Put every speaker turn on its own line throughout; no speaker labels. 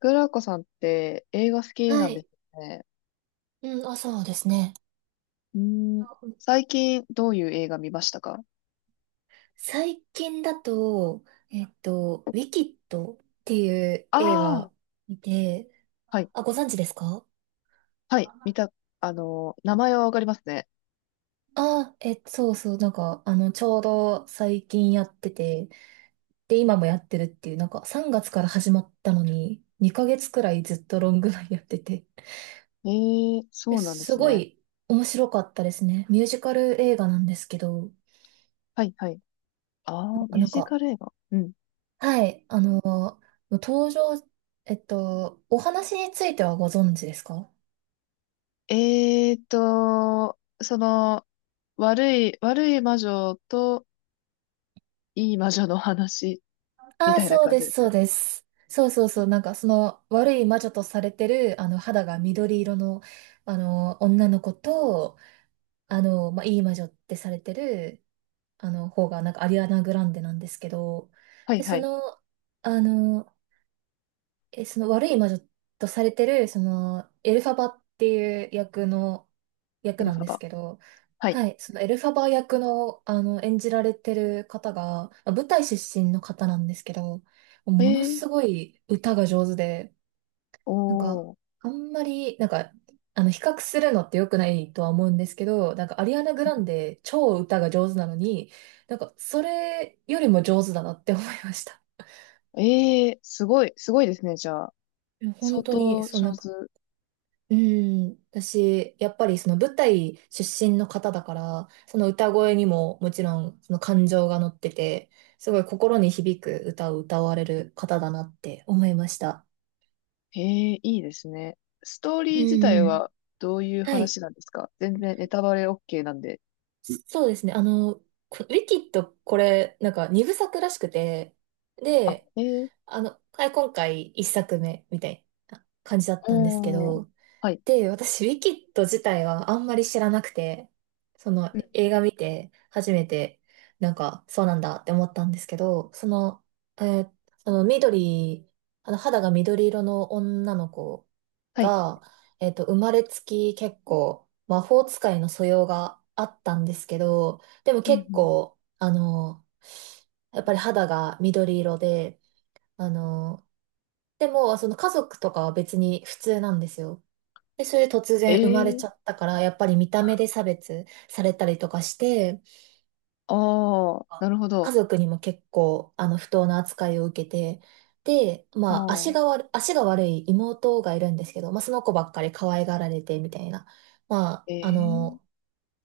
グラコさんって映画好きな
は
んです
い。
よね。
うん、あ、そうですね。
うーん、
あうん
最近どういう映画見ましたか？
最近だと、ウィキッドっていう映
ああー、
画見て、
はい、
あ、ご存知ですか？
はい、見た、名前はわかりますね。
あえ、そうそう、なんか、あの、ちょうど最近やってて、で、今もやってるっていう、なんか3月から始まったのに、2ヶ月くらいずっとロングランやってて、
ええ、そうなんで
す
す
ご
ね。
い面白かったですね。ミュージカル映画なんですけど、
はい、はい。ああ、ミュー
なん
ジ
か、
カル映画。うん。
はい、あの、登場、お話についてはご存知ですか？
その、悪い魔女といい魔女の話み
ああー、
たいな
そう
感じ
で
で
す、
す
そう
か？
です。そうそうそう、なんかその悪い魔女とされてる、あの、肌が緑色の、あの、女の子と、あの、まあ、いい魔女ってされてる、あの、方が、なんかアリアナ・グランデなんですけど、
はい、
で、
は
そ
い。
の、あの、その悪い魔女とされてる、その、エルファバっていう
エ
役
ル
な
フ
ん
ァ
です
バ。
けど、
はい。
はい、そのエルファバ役の、あの、演じられてる方が、まあ舞台出身の方なんですけど、
え
もの
ー、
すごい歌が上手で、なんか、
おー、
あんまり、なんか、あの、比較するのって良くないとは思うんですけど、なんか、アリアナ・グランデ、超歌が上手なのに、なんか、それよりも上手だなって思いました。
えー、すごい、すごいですね、じゃあ。
いや本
相
当に、
当
そう、な
上
んか、
手。
うん、私、やっぱりその舞台出身の方だから、その歌声にももちろんその感情が乗ってて、すごい心に響く歌を歌われる方だなって思いました。
ええ、いいですね。ストーリ
う
ー
ん
自体
うん。
はどういう
はい。
話なんですか？全然ネタバレ OK なんで。
そうですね。あの、ウィキッド、これ、なんか二部作らしくて、
あ、
で、
ええ、
あの、はい、今回一作目みたいな感じだったんですけ
おー、
ど、
はい、
で、私、ウィキッド自体はあんまり知らなくて、その
うん、
映画見て初めて、なんか、そうなんだって思ったんですけど、その、えーその緑、あの肌が緑色の女の子
はい。
が、生まれつき結構魔法使いの素養があったんですけど、でも
うんう
結
ん、
構、あの、やっぱり肌が緑色で、あの、でも、その家族とかは別に普通なんですよ。で、それで突
え
然生まれちゃ
え、
ったから、やっぱり見た目で差別されたりとかして、
ああ、なるほ
家
ど。
族にも結構、あの、不当な扱いを受けて、で、
あ
まあ、
あ、
足が悪い妹がいるんですけど、まあ、その子ばっかり可愛がられて、みたいな。ま
え
あ、あ
え、
の、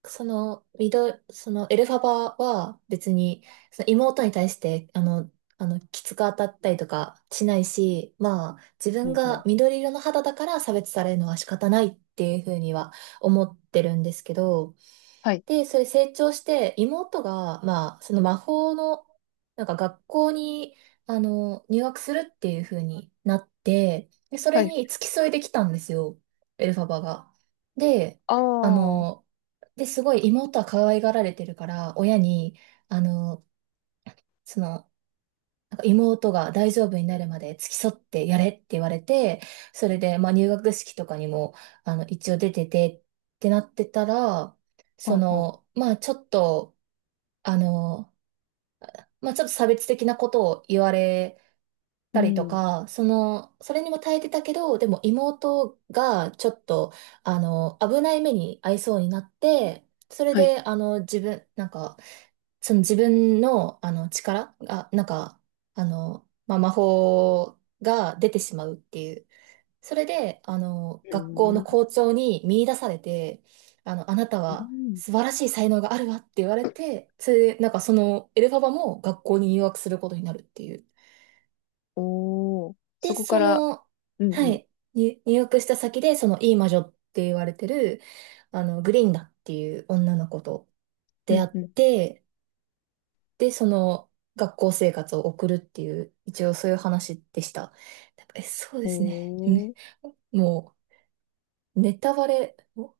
その、その、エルファバは別に、その妹に対して、あの、きつく当たったりとかしないし、まあ、自
う
分
んうん、
が緑色の肌だから差別されるのは仕方ないっていうふうには思ってるんですけど、
はい、
で、それ成長して、妹が、まあ、その魔法の、なんか学校に、あの、入学するっていう風になって、で、そ
は
れ
い、
に付き添いできたんですよ、エルファバが。で、
ああ、
あ
は
の、で、すごい妹は可愛がられてるから、親に、あの、その、なんか妹が大丈夫になるまで付き添ってやれって言われて、それで、まあ、入学式とかにも、あの、一応出ててってなってたら、そ
は、
の、まあ、ちょっと、あの、まあ、ちょっと差別的なことを言われ
うう
たりと
ん、
か、その、それにも耐えてたけど、でも妹がちょっと、あの、危ない目に遭いそうになって、それ
はい、
で、あの、自分、なんか、その自分の、あの、力が、なんか、あの、まあ、魔法が出てしまうっていう。それで、あの、
う
学校の
ん、
校長に見出されて、あの、あなた
う
は
ん、
素晴らしい才能があるわって言われて、それで、なんかそのエルファバも学校に入学することになるっていう。
おー、そ
で、
こか
そ
ら、
の、
う
は
ん、
い、に入学した先で、そのいい魔女って言われてる、あの、グリンダっていう女の子と
う
出会
ん、
っ
うん、うん、
て、で、その学校生活を送るっていう、一応そういう話でした。なんかそうで
お
すね。ね
ー、
もう、ネタバレ、お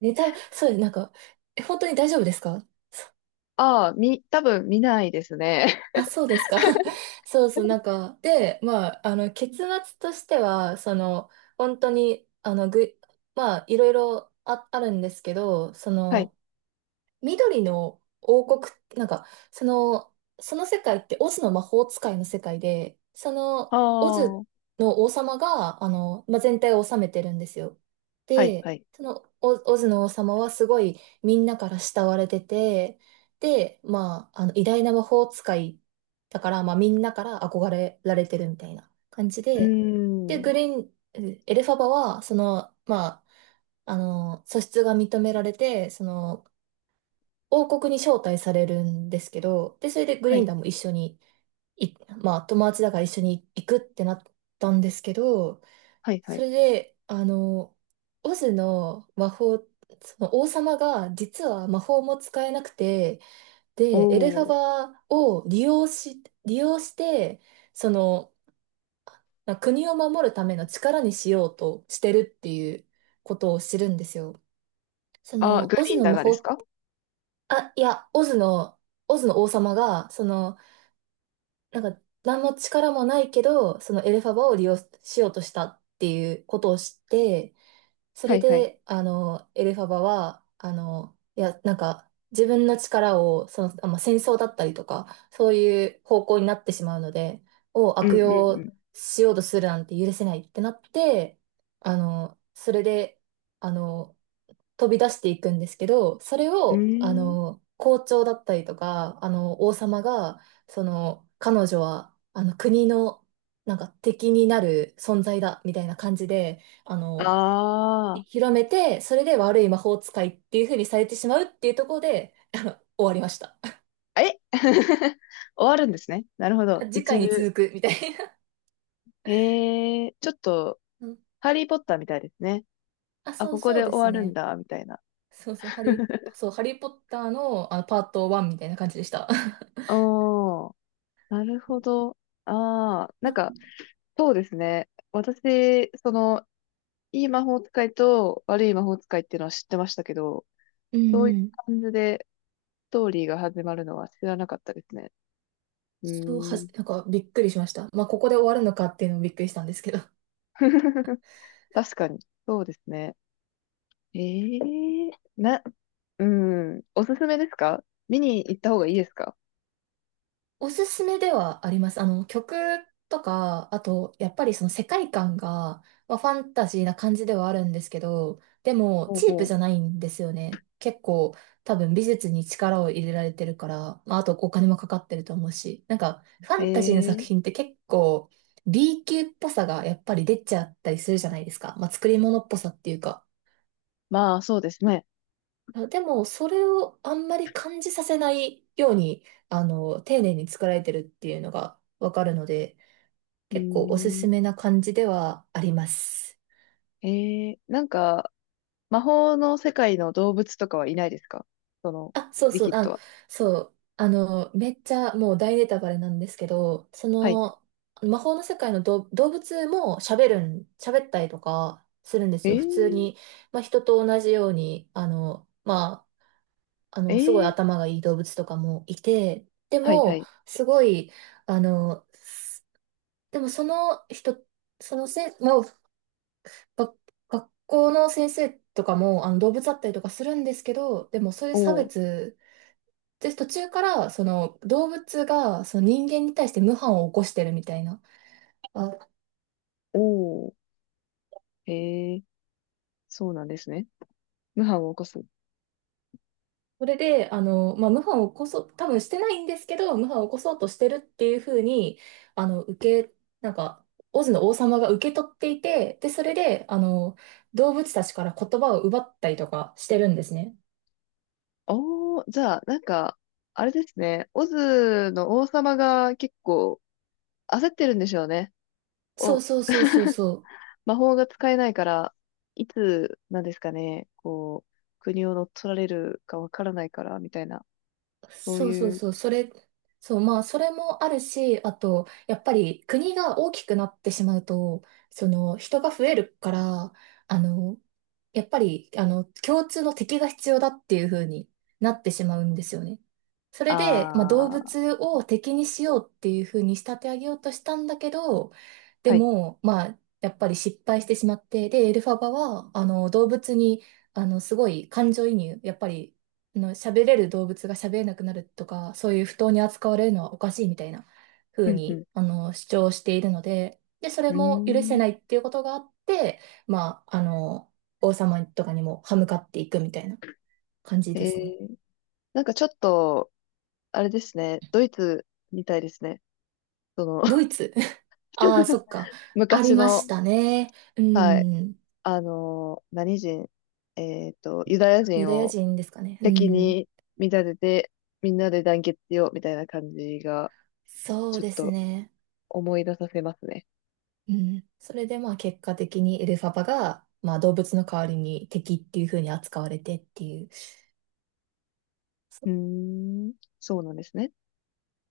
ネタ、そうです。なんか、え、本当に大丈夫ですか？そ
ああ、多分見ないですね。
あ、そうですか？ そうそう、なんか、で、まあ、あの、結末としては、その、本当に、あの、まあ、いろいろあ、あるんですけど、そ
はい、
の、緑の王国、なんか、その、その世界ってオズの魔法使いの世界で、そ
あ
の、オ
あ、
ズ
は
の王様が、あの、まあ、全体を治めてるんですよ。
いは
で、
い。
その、オズの王様はすごいみんなから慕われてて、で、まあ、あの、偉大な魔法使いだから、まあ、みんなから憧れられてるみたいな感じ
うー
で、で、グ
ん。
リーン、えエルファバは、その、まあ、あの、素質が認められて、その、王国に招待されるんですけど、で、それでグ
は
リン
い、
ダムも一緒に、い、まあ、友達だから一緒に行くってなったんですけど、
はい、は
そ
い。
れで、あの、オズの魔法、その王様が実は魔法も使えなくて、
お
で、エルファ
お。
バを利用して、その、まあ国を守るための力にしようとしてるっていうことを知るんですよ。そ
あ、
の、
グ
オズ
リーン
の
だ
魔
がです
法
か？
あ、いや、オズの王様が、その、なんか、何の力もないけど、そのエルファバを利用しようとしたっていうことを知って、そ
は
れ
いはい。
で、あの、エルファバは、あの、いや、なんか、自分の力を、その、あ、まあ、戦争だったりとか、そういう方向になってしまうので、を
う
悪用
ん
しようとするなんて許せないってなって、あの、それで、あの、飛び出していくんですけど、それ
うんうん。
を、
う
あ
ーん。
の、校長だったりとか、あの、王様が、その、彼女は、あの、国の、なんか敵になる存在だ、みたいな感じで、あ
あ
の、広めて、それで悪い魔法使いっていう風にされてしまうっていうところで終わりました。
あ。え 終わるんですね。なるほど。
次
一
回に
部。
続く、みたいな。
へえ、ちょっと、
うん、
ハリーポッターみたいですね。
あ、
あ、
そう
ここ
そう
で
で
終
す
わるん
ね。
だ、みたいな。
そうそう、ハリー、そう、ハリーポッターの、あの、パート1みたいな感じでした。
おー、なるほど。ああ、なん
な
か、そうですね。私、その、いい魔法使いと悪い魔法使いっていうのは知ってましたけど、
うんうん。
漢字でストーリーが始まるのは知らなかったですね。う
そうは
ー
じ
ん。
なんかびっくりしました。まあ、ここで終わるのかっていうのもびっくりしたんですけど。
確かに。そうですね。ええ、な、うん。おすすめですか？見に行った方がいいですか？
おすすめではあります。あの、曲とか、あと、やっぱりその世界観が、まあ、ファンタジーな感じではあるんですけど、でも、
ほう
チープ
ほう。
じゃないんですよね。結構、多分美術に力を入れられてるから、まあ、あとお金もかかってると思うし、なんか、ファンタジーの作
ええ、
品って結構、B 級っぽさがやっぱり出ちゃったりするじゃないですか。まあ、作り物っぽさっていうか。
まあ、そうですね。
でも、それをあんまり感じさせないように、あの、丁寧に作られてるっていうのがわかるので、
うー
結構おすすめ
ん。
な感じではあります。
ええ、なんか、魔法の世界の動物とかはいないですか？その、
あ、そう
リ
そう、
キッド
あ、
は。
そう、あの、めっちゃもう大ネタバレなんですけど、そ
はい。
の、魔法の世界の動物も喋るん、喋ったりとかするんで
え
すよ。普通
え、
に、まあ、人と同じように、あの、あ
え
の、すごい
え、
頭がいい動物とかもいて、で
はいは
も、
い。
すごい、あの、でもその人、そのせん、まあ、が学校の先生とかも、あの、動物だったりとかするんですけど、でもそういう
お
差
お、
別、で、途中から、その、動物が、その人間に対して無反を起こしてるみたいな、あ、
おお、ええ、そうなんですね。無反を起こす。
それで、あの、まあ、謀反を起こそう、多分してないんですけど、謀反を起こそうとしてるっていうふうに、あの、なんか、オズの王様が受け取っていて、で、それで、あの、動物たちから言葉を奪ったりとかしてるんですね。
おー、じゃあ、なんか、あれですね。オズの王様が結構焦ってるんでしょうね。
そう
お、
そうそうそうそう。
魔法が使えないから、いつ、なんですかね、こう、国を乗っ取られるかわからないから、みたいな、そう
そうそう
いう、
そう。そう、まあ、それもあるし、あと、やっぱり国が大きくなってしまうと、その、人が増えるから、あの、やっぱり、あの、共通の敵が必要だっていう風になってしまうんですよね。そ
あ
れで、まあ、動
ー、
物を敵にしようっていう風に仕立て上げようとしたんだけど、で
はい。
も、まあ、やっぱり失敗してしまって、で、エルファバは、あの、動物に、あの、すごい感情移入、やっぱり、あの、喋れる動物が喋れなくなるとか、そういう不当に扱われるのはおかしいみたいな
う
風
ん、うん。
に、あの、主張しているので、で、それ
うー
も許せ
ん。
ないっていうことがあって、まあ、あの、王様とかにも歯向かっていくみたいな感じで
え
すね。
ー、なんかちょっと、あれですね。ドイツみたいですね。その、
ド イツ。 ああ、そっか。あり
昔
まし
の、
たね。う
はい。
ん。
あのー何人、えっと、ユダヤ
ユ
人
ダヤ
を、
人ですかね。う
敵
ん。
に見立てて、みんなで団結しようみたいな感じが、
そう
ちょっ
です
と
ね。
思い出させますね。
うん。それでまあ結果的にエルファバが、まあ動物の代わりに敵っていう風に扱われてっていう。
うーん、そうなんですね。